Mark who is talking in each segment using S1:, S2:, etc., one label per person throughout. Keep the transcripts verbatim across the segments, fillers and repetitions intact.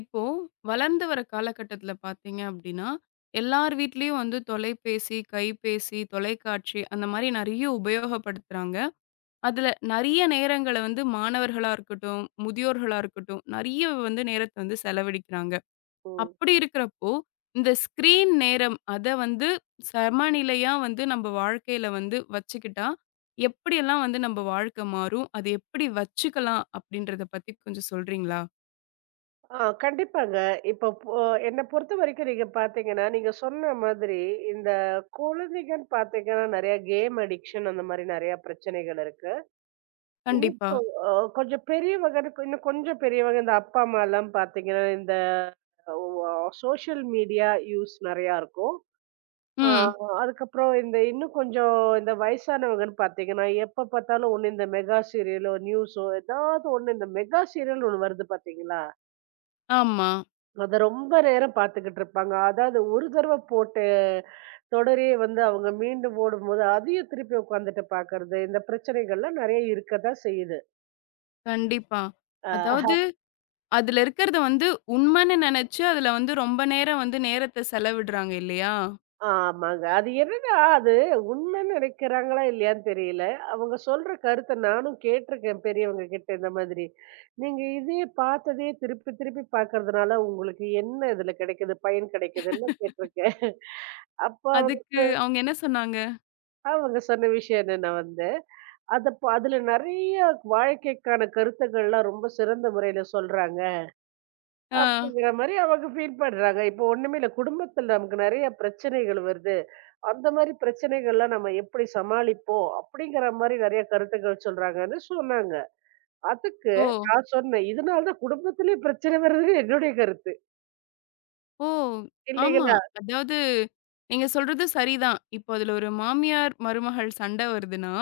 S1: இப்போ வளர்ந்து வர காலகட்டத்துல பாத்தீங்க அப்பிடின்னா எல்லார் வீட்லயும் வந்து தொலைபேசி, கைபேசி, தொலைக்காட்சி அந்த மாதிரி நிறைய உபயோகப்படுத்துறாங்க. அதுல நிறைய நேரங்கள வந்து மாணவர்களாக இருக்கட்டும், முதியோர்களா இருக்கட்டும், நிறைய வந்து நேரத்த வந்து செலவழிக்கிறாங்க.
S2: ஓ!
S1: அப்பிடி இருக்கிறப்போ, இந்த ஸ்கிரீன் நேரம் அத வந்து சமநிலையா வந்து நம்ம வாழ்க்கையில வந்து வச்சுக்கிட்டா எப்பிடி எல்லாம் வந்து நம்ம வாழ்க்கை மாறும், அதை எப்பிடி வச்சுக்கலாம் அப்பிடின்றத பத்தி கொஞ்சம் சொல்றீங்களா?
S2: ஆ, கண்டிப்பாங்க. இப்ப போ என்ன பொறுத்தவரைக்கும் நீங்கப் பாத்தீங்கன்னா, நீங்கச் சொன்ன மாதிரி இந்தக் குழந்தைகள் பாத்தீங்கன்னா நிறைய கேம் அடிக்ஷன் அந்தமாரி நிறைய பிரச்சனைகள் இருக்கு. இன்னும்
S1: கண்டிப்பா.
S2: கொ ஒ கொஞ்சம் பெரியவங்கன்னு இன்னும் கொஞ்சம் பெரியவங்க இந்த அப்பா, அம்மா எல்லாம் பாத்தீங்கன்னா, இந்த அவ் அ சோசியல் மீடியா யூஸ் நிறையா இருக்கும். ஆ,
S1: ம்.
S2: அதுக்கப்புறம் இந்த இன்னும் கொஞ்சம் இந்த வயசானவுங்கன்னு பார்த்தீங்கன்னா, எப்போ பார்த்தாலும் ஒண்ணு இந்த மெகா சீரியலோ, நியூஸோ, ஏதாவது ஒண்ணு இந்த மெகா சீரியல்ன்னு ஒண்ணு வருது பார்த்தீங்களா!
S1: ஆமா.
S2: அதை ரொம்ப நேரம் பார்த்துக்கிட்டு இருப்பாங்க அதாவது ஒரு தடவ போட்ட தொடரையே வந்து அவங்க மீண்டும் போடும்போது அதையும் திருப்பி உட்கார்ந்துட்டு பார்க்கிறது இந்த பிரச்சனைகள் எல்லாம் நறைய இருக்கத்தான் செய்யுது.
S1: கண்டிப்பா.
S2: ஆஹா.
S1: அதாவது அதுல இருக்கிறத வந்து உண்மைன்னு நெனச்சு அதுல வந்து ரொம்ப நேரம் வந்து நேரத்த செலவிடுறாங்க இல்லையா?
S2: ஆமாங்க. அது என்னன்னா அது உண்மை நினைக்கிறாங்களா இல்லையான்னு தெரியல. அவங்க சொல்ற கருத்த நானும் கேட்டு இருக்கேன் பெரியவங்ககிட்ட இந்த மாதிரி. நீங்க இதையே பார்த்ததையே திருப்பித் திருப்பிப் பார்க்கிறதுனால உங்களுக்கு என்ன இதுல கிடைக்குது, பயன் கிடைக்குதுன்னு கேட்டு இருக்கேன். அப்ப அவங்க
S1: அதுக்கு அவங்க என்ன சொன்னாங்க?
S2: அவங்க சொன்ன விஷயம் என்னன்னா வந்து, "அதை அதுல நறைய வாழ்க்கைக்கான கருத்துகள் எல்லாம் ரொம்ப சிறந்த முறையில சொல்றாங்க"
S1: ஆ.
S2: அப்படிங்கிற மாரி அவங்க ஃபீல் பண்றாங்க. "இப்ப ஒண்ணுமே இல்ல". குடும்பத்துல நமக்கு நறைய பிரச்சனைகள் வருது அந்த மாரி பிரச்சனைகல்லாம் நாம எப்படி சமாளிப்போம்? அப்படிங்கிற மாரி நறைய கருத்துகள் சொல்றாங்கன்னு சொன்னாங்க. அதுக்கு
S1: ஓ.
S2: நான் சொன்னேன், இதனாலதான் குடும்பத்திலேயே பிரச்சனை வரது என்னுடைய கருத்து.
S1: ஓ ஆமா.
S2: இல்லீகளா?
S1: அதாவது நீங்க சொல்றது சரிதான். இப்போ அதுல ஒரு மாமியார் மருமகள் சண்ட வருதுன்னா,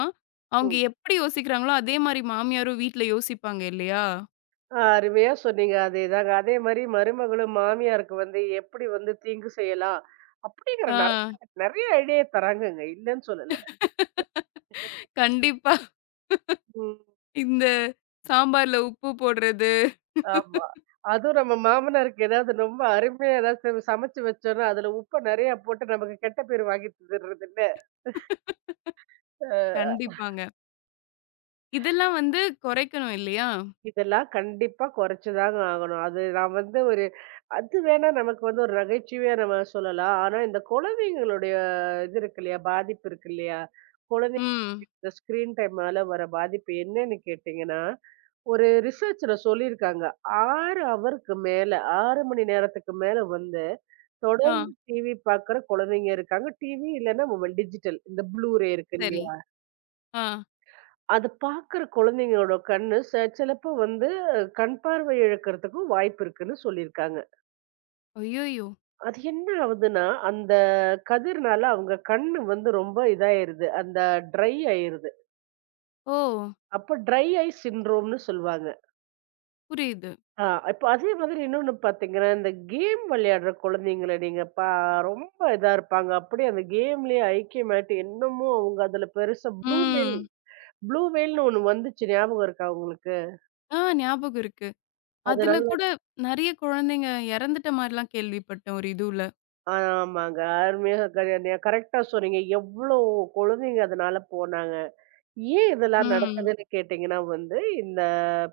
S1: அவங்க
S2: ம்.
S1: எப்படி யோசிக்கிறாங்களோ அதே மாரி மாமியாரும் வீட்டில யோசிப்பாங்க இல்லையா?
S2: ஆ, அருமையா சொன்னீங்க. அதேதாங்க. அதே மாரி மருமகளும் மாமியாருக்கு வந்து எப்பிடி வந்து தீங்கு செய்யலாம்? அப்படிங்கிற நெறைய
S1: ஆ.
S2: நெறைய ஐடியா தராங்கங்க. இல்லைன்னு சொல்லல.
S1: கண்டிப்பா.
S2: ம்.
S1: இந்தச் சாம்பார்ல உப்பு போடுறது.
S2: ஆமா. அதுவும் நம்ம மாமனாருக்கு ஏதாவது ரொம்ப அருமையா ஏதாவது நம்ம சமைச்சு வச்சோம்னா அதுல உப்பு நிறைய போட்டு நமக்குக் கெட்ட பேரு வாங்கி தந்துடுறது என்ன? அ.
S1: கண்டிப்பாங்க. இதெல்லாம் வந்து குறைக்கணும் இல்லையா?
S2: இதெல்லாம் கண்டிப்பா குறைச்சுதாங்க ஆகணும். அது நாம் வந்து ஒரு அது வேணா நமக்கு வந்து ஒரு நகைச்சுவையா நாம சொல்லலாம். ஆனா இந்தக் குழந்தைங்களுடைய இது இருக்கில்லையா, பாதிப்பு இருக்கில்லையா, குழந்தைங்க
S1: ம்.
S2: இந்த ஸ்கிரீன் டைம்ல வர்ற பாதிப்பு என்னன்னு கேட்டீங்கன்னா, ஒரு ரிசர்ச்ல சொல்லி இருக்காங்க. ஆறு ஹவருக்கு மேல, ஆறு மணி நேரத்துக்கு மேல வந்து தொடர்ந்து
S1: ஆ.
S2: டி.வி பாக்கிற குழந்தைங்க இருக்காங்க. டி.வி இல்லைன்னா மொபைல், டிஜிட்டல் இந்த ப்ளூ ரே இருக்கு
S1: சரி.
S2: இல்லையா?
S1: ஆ.
S2: அது பாக்கிற குழந்தைங்களோட கண்ணு ச சிலப்போ வந்து கண்பார்வை இழக்கறதுக்கும் வாய்ப்பு இருக்குன்னு சொல்லி இருக்காங்க.
S1: ஐயய்யோ!
S2: அது என்ன ஆவுதுன்னா, அந்தக் கதிர்னால அவுங்க கண்ணு வந்து ரொம்ப இதாயிருது. அந்த ட்ரை ஆயிருது.
S1: ஓ!
S2: அப்ப ட்ரை ஐ சின்ட்ரோம்ன்னு சொல்லுவாங்க.
S1: புரியுது.
S2: ஆ, இப்ப அதே மாதிரி இன்னொன்னு பாத்தீங்கன்னா, இந்தக் கேம் விளையாடுற குழந்தைங்கள நீங்கப் பா ரொம்ப இதா இருப்பாங்க. அப்பிடியே அந்த கேம்லயே ஐக்கியமாயிட்டு என்னமோ அவுங்க அதுல பெருசா ப்ளு வெல்
S1: ம்.
S2: ப்ளு வெல்ன்னு ஒண்ணு வந்துச்சு ஞாபகம் இருக்கா உங்களுக்கு?
S1: ஆ, ஞாபகம் இருக்கு. அதுல
S2: அதுநல்ல,
S1: கூட நிறைய குழந்தைங்க இறந்துட்ட மாரிலாம் கேள்விப்பட்டேன் ஒரு இதுவுல.
S2: ஆ. ஆமாங்க. அருமையா கரென்யா கரெக்டா சொன்னீங்க. எவ்ளோ குழந்தைங்க அதனால போனாங்க. ஏன் இதெல்லாம்
S1: ம்.
S2: நடக்குதுன்னு கேட்டீங்கன்னா வந்து, இந்த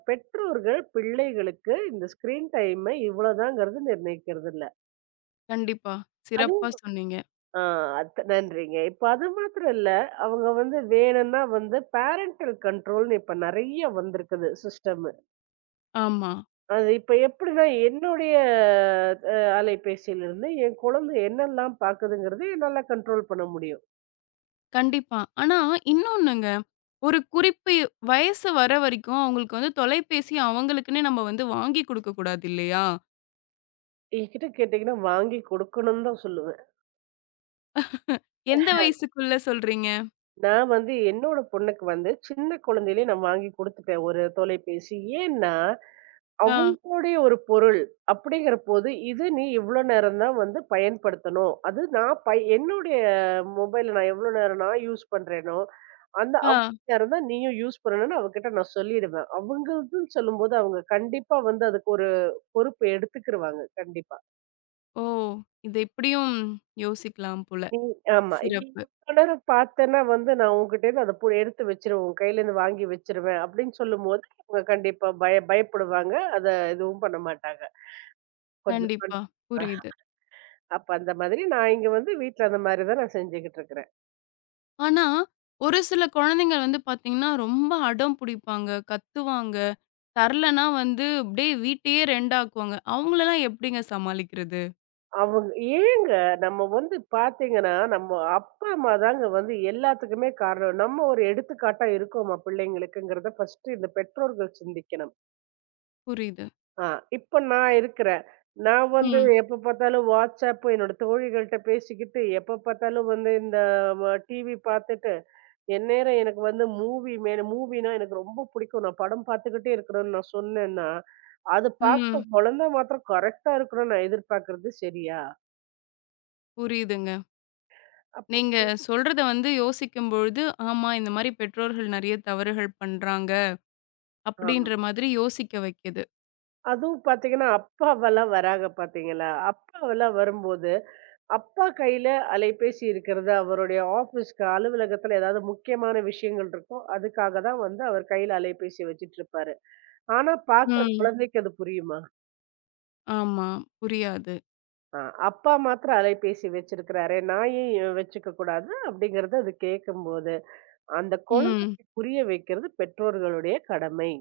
S2: பெற்றோர்கள் பிள்ளைகளுக்கு இந்த ஸ்கிரீன் டைமை இவ்வள தாங்கிறது நிர்ணயிக்கிறது இல்ல.
S1: கண்டிப்பா.
S2: அதே தான்
S1: சிறப்பா சொன்னீங்க.
S2: ஆ, அத் நன்றிங்க. இப்ப அது மாத்தரம் இல்ல. அவுங்க வந்து வேணுன்னா வந்து பேரண்டல் கன்ட்ரோல்ன்னு இப்ப நிறைய வந்திருக்குது சிஸ்டமு.
S1: ஆமா.
S2: அது இப்ப எப்பிடின்னா என்னுடைய அ அலைபேசில இருந்து என் குழந்தை என்னெல்லாம் பாக்குதுங்கிறதையும் என்னால கன்ட்ரோல் பண்ண முடியும்.
S1: கண்டிப்பாக. ஆனா இன்னொண்ணுங்க. ஒரு குறிப்பு, வயது வரைக்கும் அவங்களுக்கு வந்து தொலைபேசி அவங்களுக்குன்னே நம்ம வந்து வாங்கிக் கொடுக்கக் கூடாது இல்லையா?
S2: என்கிட்ட கேட்டீங்கன்னா, வாங்கிக் கொடுக்கணும்னுதான் சொல்லுவேன்.
S1: எந்த வயதுக்குள் சொல்கிறீர்கள்?
S2: நான் வந்து என்னோட பொண்ணுக்கு வந்து சின்னக் குழந்தையிலேயே நான் வாங்கிக் கொடுத்துட்டேன் ஒரு தொலைபேசி. ஏன்னா,
S1: ஆ.
S2: அவங்களுடைய ஒரு பொருள் அப்படிங்கிறபோது, இது நீ இவ்வளவு நேரம் தான் வந்து பயன்படுத்தணும். அது நான் பய என்னுடைய மொபைல் நான் எவ்வளவு நேரம் நான் யூஸ் பண்றேனோ, அந்த
S1: ஆ.
S2: அவ்வளவு நேரம் தான் நீயும் யூஸ் பண்ணணும்னு அவக்கிட்ட நான் சொல்லிடுவேன். அவங்களுக்கு சொல்லும்போது, அவங்க கண்டிப்பா வந்து அதுக்கு ஒரு பொறுப்பு எடுத்துக்கிருவாங்க, கண்டிப்பா.
S1: ஓ! இதைப் இப்படியும் யோசிக்கலாம் போல.
S2: நீ ஆமா. "நீ
S1: சிறப்பு.
S2: இவ்வளவு நேரம் பார்த்தேன்னா வந்து நான் உன்னிடம் இருந்து அதைப் பு எடுத்து வச்சிருவேன். உன் கையில இருந்து வாங்கி வச்சிருவேன்" அப்படின்னு சொல்லும்போது, அவங்க கண்டிப்பா வந்து பயப் பயப்படுவாங்க. அதை எதுவும் பண்ண மாட்டாங்க. கொஞ்சம்
S1: கண்டிப்பாக புரியுது.
S2: அப்ப அந்த மாதிரி நான் இங்க வந்து வீட்ல அந்த மாதிரிதான் நான் செஞ்சுகிட்டு இருக்கேன்.
S1: ஆனா ஒரு சில குழந்தைகள் வந்து பார்த்தீங்கன்னா ரொம்ப அடம் புடிப்பாங்க, கத்துவாங்க. தரலைன்னா வந்து இப்படியே வீட்டையே ரெண்டா க்குவாங்க. அவங்களெல்லாம் எப்படிங்க சமாளிக்கிறது?
S2: அவங்க ஏங்க நம்ம வந்து பார்த்தீங்கன்னா, நம்ம அப்பா அம்மாதாங்க வந்து எல்லாத்துக்குமே காரணம். நம்ம ஒரு எடுத்துக்காட்டா இருக்கோமா பிள்ளைங்களுக்குங்கிறதை ஃபர்ஸ்ட்டு இந்த பெற்றோர்கள் சிந்திக்கணும்.
S1: புரியுது.
S2: ஆஹ், இப்ப நான் இருக்கிறேன். நான் வந்து
S1: ம்.
S2: எப்ப பார்த்தாலும் WhatsApp என்னோட தோழிகள்கிட்ட பேசிக்கிட்டு, எப்ப பார்த்தாலும் வந்து இந்த டிவி பார்த்துட்டு, எந்நேரம் எனக்கு வந்து மூவி மேல, மூவின்னா எனக்கு ரொம்ப பிடிக்கும். நான் படம் பார்த்துக்கிட்டே இருக்கறேன்னு நான் சொன்னேன்னா, அது பார்க்குற
S1: ம்.
S2: குழந்தை மாத்திரம் கரெக்ட்டா இருக்கணும்னு நான் எதிர்பார்க்கிறது சரியா?
S1: புரியுதுங்க.
S2: அப்ப
S1: நீங்கச் சொல்றதை வந்து யோசிக்கும் பொழுது, ஆமா, இந்த மாதிரி பெற்றோர்கள் நிறைய தவறுகள் பண்றாங்க
S2: ஆமா.
S1: அப்படிங்கிற மாதிரி யோசிக்க வைக்குது.
S2: அதுவும் பார்த்தீங்கன்னா, அப்பா எல்லாம் வராங்க பார்த்தீங்களா? அப்பா எல்லாம் வரும்போது, அப்பா கையில அலைபேசி இருக்கிறது. அவருடைய ஆபிஸ் அலுவலகத்தில் ஏதாவது முக்கியமான விஷயங்கள் இருக்கும். அதுக்காகத்தான் வந்து அவர் கையில அலைபேசி வச்சிட்டு இருப்பாரு. ஆனா பாக்குற
S1: ம்.
S2: குழந்தைக்கு அது புரியுமா?
S1: ஆமாம், புரியாது.
S2: அ அப்பா மட்டும் அலைபேசி வச்சிருக்காரு. நான் ஏன் வச்சுக்க கூடாது அப்டிங்கறத அது கேட்கும்போது, அந்த
S1: ம்.
S2: குழந்தைக்குப் புரிய வைக்கிறது பெற்றோர்களுடைய கடமை.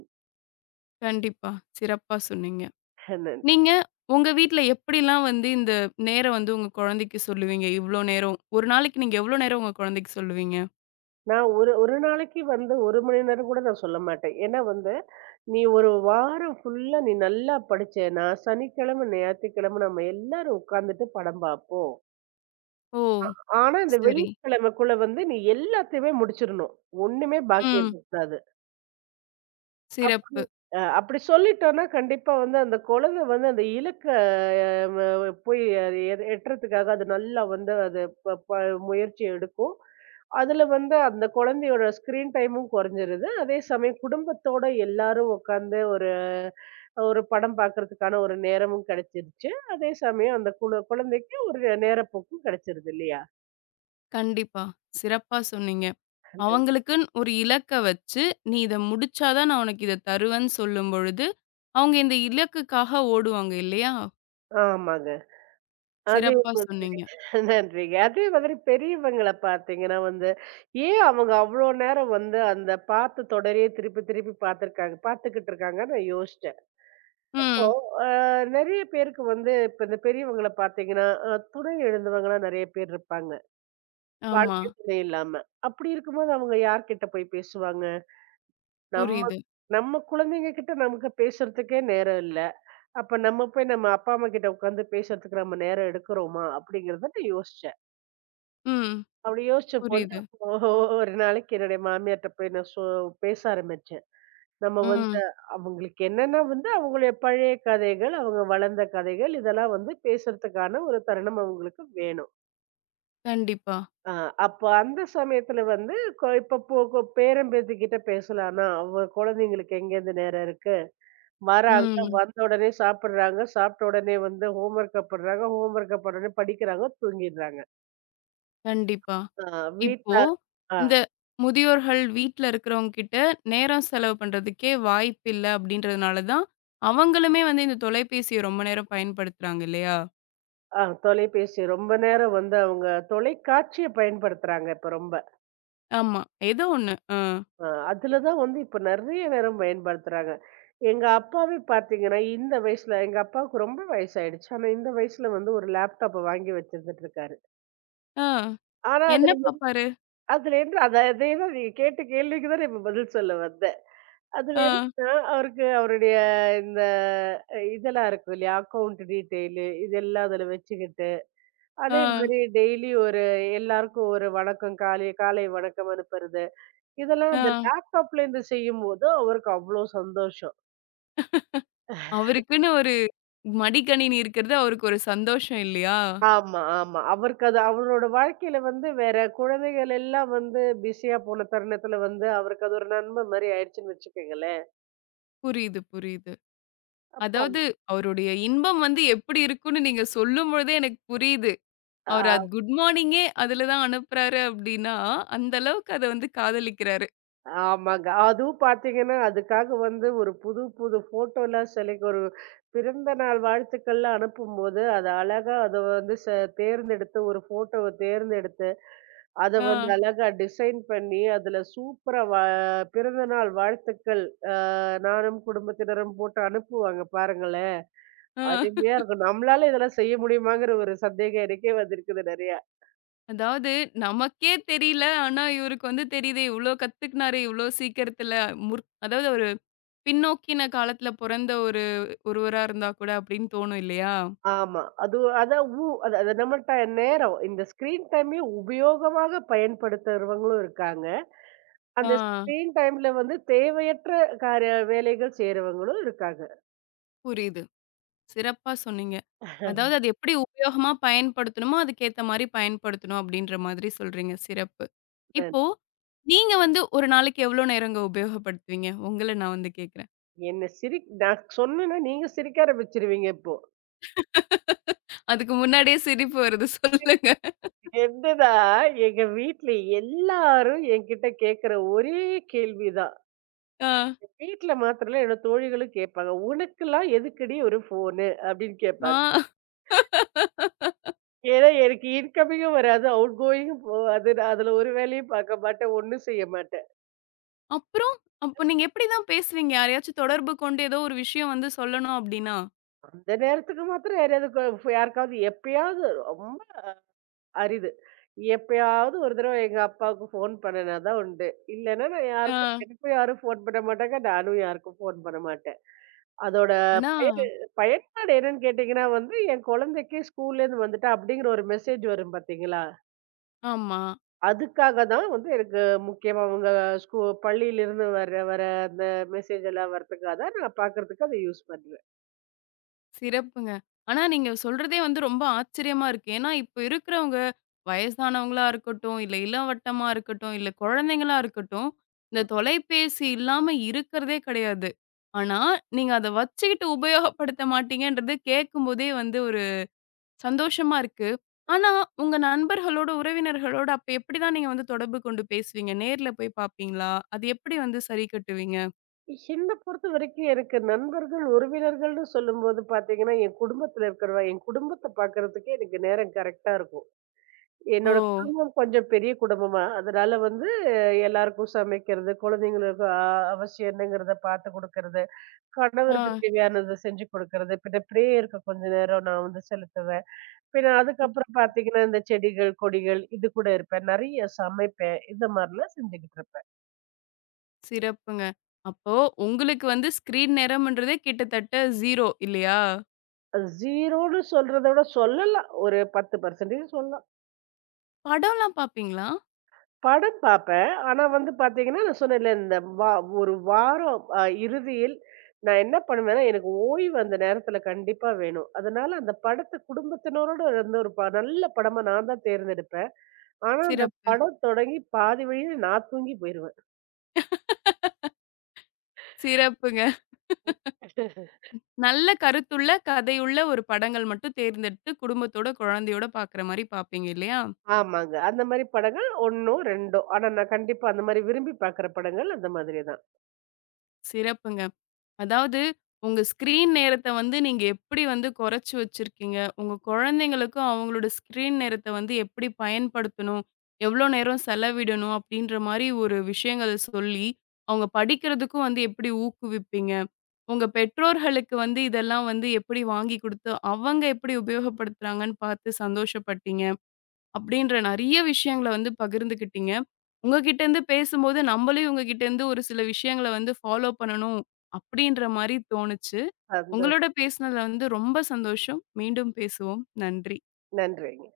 S1: கண்டிப்பா. சிறப்பா சொன்னீங்க.
S2: ஹேனன்.
S1: நீங்க உங்க வீட்ல எப்டிலாம் வந்து இந்த நேரம் வந்து உங்க குழந்தைக்குச் சொல்லுவீங்க? இவ்ளோ நேரம் ஒரு நாளைக்கு நீங்க எவ்ளோ நேரம் உங்க குழந்தைக்குச் சொல்லுவீங்க?
S2: நான் ஒரு ஒரு நாளைக்கு வந்து ஒரு மணி நேரம் கூடச் சொல்லமாட்டேன். ஏன்னா வந்து "நீ ஒரு வாரம் ஃபுல்லா நீ நல்லா படிச்சேனா, சனிக்கிழம, ஞாயித்துக்கிழம நம்ம எல்லாரும் உக்காந்துட்டு படம் பாப்போம்."
S1: ஓ
S2: ஆனா இந்த
S1: செரி.
S2: வெள்ளிக்கிழமக்குள்ள வந்து நீ எல்லாத்தையுமே முடிச்சிறனும். ஒண்ணுமே பாக்கி
S1: ம்.
S2: இருக்க கூடாது. அப்டி
S1: சிறப்பு.
S2: அ அப்படி சொல்லிட்டோம்னா கண்டிப்பா வந்து அந்தக் குழந்தை வந்து அந்த இலக்க அ போய் எட்டறதுக்காக அது நல்லா வந்து அது ப ப முயற்சி எடுக்கும். அதுல வந்து அந்தக் குழந்தையோட ஸ்கிரீன் டைமும் குறைஞ்சிருது. அதே சமயம் குடும்பத்தோட எல்லாரும் உக்காந்து ஒரு ஒரு படம் பாக்கறதுக்கான ஒரு நேரமும் கிடைச்சுடுச்சு. அதே சமயம் அந்தக் குழந்தைக்கு ஒரு நேரப்போக்கும் கிடைச்சுடுது இல்லையா?
S1: கண்டிப்பா, சிறப்பா சொன்னீங்க.
S2: [unintelligible]
S1: அவங்களுக்கு ஒரு இலக்க வச்சு "நீ இத முடிச்சா தான் உனக்கு இத தருவேன்" சொல்லும்பொழுது, அவங்க இந்த இலக்குக்காக ஓடுவாங்க இல்லையா?
S2: ஆமாங்க. அதே
S1: சிறப்பா
S2: போல,
S1: சொன்னீங்க.
S2: நன்றிங்க. அதே மாதிரி பெரியவங்கள பாத்தீங்கன்னா வந்து, ஏன் அவங்க அவ்ளோ நேரம் வந்து அந்தப் பாத்துத் தொடரையே திருப்பித் திருப்பிப் பாத்துருக்காங்க பாத்துகிட்டு இருக்காங்க. நான் யோசிச்சேன். இப்போ
S1: ம்.
S2: அ நிறைய பேருக்கு வந்து இப்ப இந்த பெரியவங்கள பாத்தீங்கன்னா, துணை இழந்தவங்க தான் நெறைய பேர் இருப்பாங்க.
S1: ஆமா.
S2: வாழ்க்கை துணை இல்லாம. அப்படி இருக்கும்போது அவங்க யார்கிட்ட போய்ப் பேசுவாங்க? நம்ம
S1: புரியுது.
S2: நம்ம குழந்தைங்ககிட்ட நமக்கு பேசுறதுக்கே நேரம் இல்ல. அப்போ நம்ம போய் நம்ம அப்பா அம்மா கிட்ட உக்காந்து பேசறதுக்கு நாம நேரம் எடுக்கறமா அப்படிங்கறத யோசிச்சேன்.
S1: ம்.
S2: அப்படி யோசிச்சபோது
S1: புரியுது.
S2: ஒரு நாளைக்கு என்னோட மாமியார்ட்ட போய் சோ பேச ஆரம்பிச்சேன். நம்ம வந்து
S1: ம்.
S2: அவங்களுக்கு என்னன்னா வந்து அவங்க பழைய கதைகள், அவங்க வளர்ந்த கதைகள் இதெல்லாம் வந்து பேசறதுக்கான ஒரு தருணம் அவங்களுக்கு வேணும்.
S1: கண்டிப்பா.
S2: அ அப்போ அந்தச் சமயத்துல வந்து, கொ இப்பப்போ கொ பேரன், பேத்தி கிட்ட பேசலாம்ன. அவ குழந்தைகளுக்கு எங்க இருந்து நேரம் இருக்கு. வராங்க.
S1: ம்.
S2: வந்தவுடனே சாப்பிடுறாங்க. சாப்பிட்ட உடனே வந்து ஹோம் வொர்க் பண்ணுறாங்க. ஹோம் வொர்க் பண்ணவோண்னே படிக்கிறாங்க. தூங்கிடுறாங்க.
S1: கண்டிப்பா.
S2: அ வீட்ல
S1: இப்போ
S2: ஆ.
S1: இந்த முதியோர்கள் வீட்ல இருக்குறவங்ககிட்ட நேரம் செலவு பண்றதுக்கே வாய்ப்பில்ல அப்படின்றதுனால தான், அவங்களுமே வந்து இந்தத் தொலைபேசிய ரொம்ப நேரம் பயன்படுத்துறாங்க இல்லையா?
S2: அ தொலைபேசி ரொம்ப நேரம் வந்து அவுங்க தொலைக்காட்சிய பயன்படுத்துறாங்க இப்ப ரொம்ப.
S1: ஆமா. ஏதோ ஒண்ணு. அ.
S2: அ அதுல தான் வந்து இப்ப நெறைய நேரம் பயன்படுத்துறாங்க. எங்க அப்பாவை பார்த்தீங்கன்னா, இந்த வயசுல, எங்க அப்பாக்கு ரொம்ப வயசாயிடுச்சு. இந்த வயசுல வந்து ஒரு லேப்டாப் வாங்கி வச்சுகிட் இருக்காரு.
S1: ஆ.
S2: ஆனா
S1: என்ன
S2: அதுல என்ன
S1: பாப்பாரு?
S2: அதுல என்ன? [unintelligible] நீங்கக் கேட்ட கேள்விக்குத் தான் நான் பதில் சொல்ல வந்தேன். அதுல
S1: ஆ.
S2: என்னனா? அவருக்கு அவருடைய இந்த இதெல்லாம் இருக்கும் இல்லியா? அக்கவுன்ட் டீடெயில் இதெல்லாம் அதுல வச்சுக்கிட்டு, அதே
S1: ஆ.
S2: மாதிரி டெய்லி ஒரு எல்லாருக்கும் ஒரு வணக்கம். காலை காலை வணக்கம் அனுப்புறது, இதெல்லாம் அந்த
S1: ஆ.
S2: லேப்டாப்ல இருந்து செய்யும்போது அவருக்கு அவ்ளோ சந்தோஷம்.
S1: அவருக்குன்னு ஒரு மடிக்கணினி இருக்குறது அவருக்கு ஒரு சந்தோஷம் இல்லையா?
S2: ஆமா ஆமா. அவருக்கு அது அவரோட வாழ்க்கைல வந்து வேற குழந்தைகள் எல்லாம் வந்து பிஸியா போன தருணத்துல வந்து அவருக்கு அது ஒரு நன்ம மாதிரி ஆயிடுச்சுன்னு வச்சுக்கோங்களேன்.
S1: புரியுது, புரியுது.
S2: அப்ப அம்
S1: அதாவது அவருடைய இன்பம் வந்து எப்படி இருக்கும்னு நீங்கச் சொல்லும் பொழுதே எனக்குப் புரியுது.
S2: ஆ.
S1: அவர் அது குட்மார்னிங்கே அதுல தான் அனுப்புறாரு அப்டின்னா, அந்த அளவுக்கு அத வந்து காதலிக்கிறாரு.
S2: ஆமாங்க. அதுவும் பாத்தீங்கன்னா, அதுக்காக வந்து ஒரு புதுப்புது போட்டோல்லாம் செலக்ட் ஒரு பிறந்தநாள் வாழ்த்துக்கள்லாம் அனுப்பும்போது, அதை அழகா அதை வந்து ச தேர்ந்தெடுத்து, ஒரு போட்டோவ தேர்ந்தெடுத்து, அதை வந்து
S1: ஆ.
S2: அழகா டிசைன் பண்ணி, அதுல சூப்பரா வ பிறந்தநாள் வாழ்த்துக்கள். அ நானும் குடும்பத்தினரும் போட்டு அனுப்புவாங்க, பாருங்களேன்.
S1: ம்.
S2: அருமையா இருக்கும். நம்மளால இதெல்லாம் செய்ய முடியுமாங்கற ஒரு சந்தேகம் எனக்கே வந்திருக்குது நெறைய.
S1: அதாவது நமக்கே தெரியல. ஆனா இவருக்கு வந்து தெரியுதே. இவ்ளோ கத்துக்கினாரு இவ்ளோ சீக்கிரத்துல. முற் அதாவது ஒரு பின்நோக்கின காலத்துல போறந்த ஒரு ஒருவரா இருந்தா கூட அப்டின்னு தோணும் இல்லையா?
S2: ஆமா அதுவும் அதான் உ அது அது டைம். நம்மல்ட நேரம். இந்த ஸ்கிரீன் டைமையும் உபயோகமாகப் பயன்படுத்துறவங்களும் இருக்காங்க. அந்த
S1: ஆ.
S2: ஸ்கிரீன் டைம்ல வந்து தேவையற்ற காரிய வேலைகள் செய்றவங்களும் இருக்காங்க.
S1: புரியுது. சிறப்பா சொன்னீங்க. அதாவது, அத எப்படி உபயோகமா பயன்படுத்தணுமோ, அதுக்கு ஏத்த மாதிரி பயன்படுத்தணும் அப்படிங்கிற மாதிரி சொல்றீங்க. சிறப்பு.
S2: பென்
S1: இப்போ, நீங்க வந்து ஒரு நாளைக்கு எவ்வளவு நேரம் உபயோகப்படுத்துவீங்க? உங்கள நான் வந்து கேக்குறேன்.
S2: என்ன சிரிக் நான் சொன்னனா நீங்க சிரிக்க ஆரம்பிச்சுருவீங்க இப்போ.
S1: அதுக்கு முன்னாடியே சிரிப்பு வருது.
S2: [unintelligible] [unintelligible]
S1: சொல்லுங்க.
S2: என்னன்னா, எங்க வீட்டுல எல்லாரும் எங்கிட்ட கேக்குற ஒரே கேள்விதான்.
S1: ஆ.
S2: [unintelligible] வீட்டுல மாத்திரம் இல்ல, என்னோட தோழிகளும் கேப்பாங்க. "உனக்குலாம் எதுக்குடி ஒருஃபோனு?" அப்படின்னு கேப்பாங்
S1: ஆ.
S2: ஏன்னா எனக்கு இன்கமிங்கும் வராது, அவுட்கோயிங்கும் போகாது. நான் அதுல ஒரு வேலையும் பாக்கமாட்டேன், ஒண்ணும் செய்யமாட்டேன்.
S1: அப்புறம்! அப்போ நீங்க எப்படி தான் பேசுவீங்க, யாரையாச்சும் தொடர்பு கொண்டு ஏதோ ஒரு விஷயம் வந்து சொல்லணும் அப்படின்னா?
S2: அந்த நேரத்துக்கு மாத்திரம் யாரையாவது கோஃப் யாருக்காவது எப்பயாவது ரொம்ப அரிது. எப்பயாவது ஒருதடவை எங்க அப்பாவுக்குப் ஃபோன் பண்ணுனா தான் உண்டு. இல்லேன்னா நான் யாருக்கும்
S1: ஆ.
S2: எனக்கும் யாரும் ஃபோன் பண்ண மாட்டாங்க, நானும் யாருக்கும் ஃபோன் பண்ண மாட்டேன். அதோட
S1: ஆனா
S2: பயனு பயன்பாடு என்னன்னு கேட்டிங்கன்னா வந்து, என் கொழந்தைக்கு, ஸ்கூல்ல" இருந்து வந்துட்டா" அப்படிங்கற ஒரு மெசேஜ் வரும் பாத்தீங்களா
S1: ஆமா.
S2: அதுக்காகத்தான் வந்து எனக்கு முக்கியமா உங்க ஸ்கூல் பள்ளியில இருந்து வர வர அந்த மெசேஜ் எல்லாம் வர்றதுக்காகத்தான் நான் பாக்குறதுக்கு அதை யூஸ் பண்ணுவேன்.
S1: சிறப்புங்க. ஆனா, நீங்கச் சொல்றதே வந்து ரொம்ப ஆச்சரியமா இருக்கு. ஏன்னா, இப்ப இருக்கறவங்க வயசானவங்களா இருக்கட்டும், இல்ல இளவட்டமா இருக்கட்டும், இல்ல குழந்தைங்களா இருக்கட்டும், இந்தத்
S2: ம்.
S1: தொலைபேசி இல்லாம இருக்கறதே கிடையாது. ஆனா, நீங்க அதை வச்சுக்கிட்டு உபயோகப்படுத்த மாட்டீங்கன்றத கேக்கும்போதே வந்து ஒரு சந்தோஷமா இருக்கு. ஆனா, உங்க நண்பர்களோட, உறவினர்களோட அப்ப எப்படி தான் நீங்க வந்து தொடர்பு கொண்டு பேசுவீங்க? நேர்ல போய்ப் பாப்பீங்களா? அதை எப்படி வந்து சரி கட்டுவீங்க?
S2: என்னைப் பொறுத்தவரைக்கும், எனக்கு நண்பர்கள், உறவினர்கள் என்று சொல்லும்போது பார்த்தீங்கன்னா, என் குடும்பத்துல இருக்கிற என் குடும்பத்தைப் பார்க்கறதுக்கே எனக்கு நேரம் கரெக்ட்டா இருக்கும். என்னோட
S1: ஓ.
S2: கொஞ்சம் பெரிய குடும்பமா. அதனால வந்து எல்லாருக்கும் சமைக்கிறது, குழந்தைகளுக்கு அவசியம் என்னங்கிறதை பார்த்துக் கொடுக்கிறது, கணவருக்கு
S1: ஆ.
S2: தேவையானதை செஞ்சு கொடுக்கிறது. இப்படி இப்படி இருக்க கொஞ்ச நேரம் நான் வந்து செலுத்துவேன். பின்ன, அதுக்கப்புறம் பார்த்தீங்கன்னா, இந்தச் செடிகள், கொடிகள், இதுகூட இருப்பேன். நிறைய சமைப்பேன். இந்த மாதிரி எல்லாம் செஞ்சுகிட்டு இருப்பேன்.
S1: சிறப்புங்க. அப்போ உங்களுக்கு வந்து ஸ்கிரீன் நேரம்ன்றதே கிட்டத்தட்ட ஜீரோ இல்லையா?
S2: அ ஜீரோன்னு சொல்றத விடச் சொல்லலாம். ஒரு பத்து பர்சன்டேஜ் சொல்லலாம்.
S1: படம் எல்லாம் பாப்பீங்களா?
S2: படம் பார்ப்பேன். ஆனா வந்து பார்த்தீங்கன்னா நான் சொன்னேன் இல்ல, இந்த வா ஒரு வாரம் அ இறுதியில் நான் என்ன பண்ணுவேன்னா, எனக்கு ஓய்வு அந்த நேரத்துல கண்டிப்பா வேணும். அதனால அந்தப் படத்தைக் குடும்பத்தினரோடு இருந்து ஒரு நல்ல படமா நான் தான் தேர்ந்தெடுப்பேன். ஆனா அந்தப்
S1: சிறப்பு.
S2: படம் தொடங்கிப் பாதி வழியில நான் தூங்கி போயிருவேன்.
S1: சிறப்புங்க. நல்ல கருத்துள்ள கதையுள்ள ஒரு படங்கள் மட்டும் தேர்ந்தெடுத்து குடும்பத்தோட குழந்தையோட பாக்குற மாதிரி பாப்பீங்க இல்லையா?
S2: ஆமாங்க அந்த மாதிரி படங்கள் ஒண்ணோ, ரெண்டோ. ஆனா நான் கண்டிப்பா அந்த மாதிரி விரும்பிப் பார்க்கிற படங்கள் அந்த மாதிரி தான்.
S1: சிறப்புங்க. அதாவது உங்க ஸ்கிரீன் நேரத்தை வந்து நீங்க எப்படி வந்து குறைச்சு வச்சிருக்கீங்க. உங்க குழந்தைகளுக்கும் அவங்களோட ஸ்கிரீன் நேரத்தை வந்து எப்படி பயன்படுத்தணும், எவ்ளோ நேரம் செலவிடணும்? அப்படின்ற மாதிரி ஒரு விஷயங்களை சொல்லி அவங்க படிக்கிறதுக்கு வந்து எப்படி ஊக்குவிப்பீங்க? உங்க பெற்றோர்களுக்கு வந்து இதெல்லாம் வந்து எப்படி வாங்கி கொடுத்து, அவங்க எப்படி உபயோகப்படுத்துறாங்கன்னு பார்த்துச் சந்தோஷப்பட்டீங்க. அப்படின்ற நிறைய விஷயங்களை வந்து பகிர்ந்துக்கிட்டீங்க. உங்ககிட்ட இருந்து பேசும்போது நம்மளையும் உங்ககிட்ட இருந்து ஒரு சில விஷயங்களை வந்து ஃபாலோ பண்ணனும் அப்படின்ற மாதிரி தோணுச்சு.
S2: அந்த
S1: உங்களோட பேசினதுல வந்து ரொம்ப சந்தோஷம். மீண்டும் பேசுவோம். நன்றி.
S2: நன்றிங்க.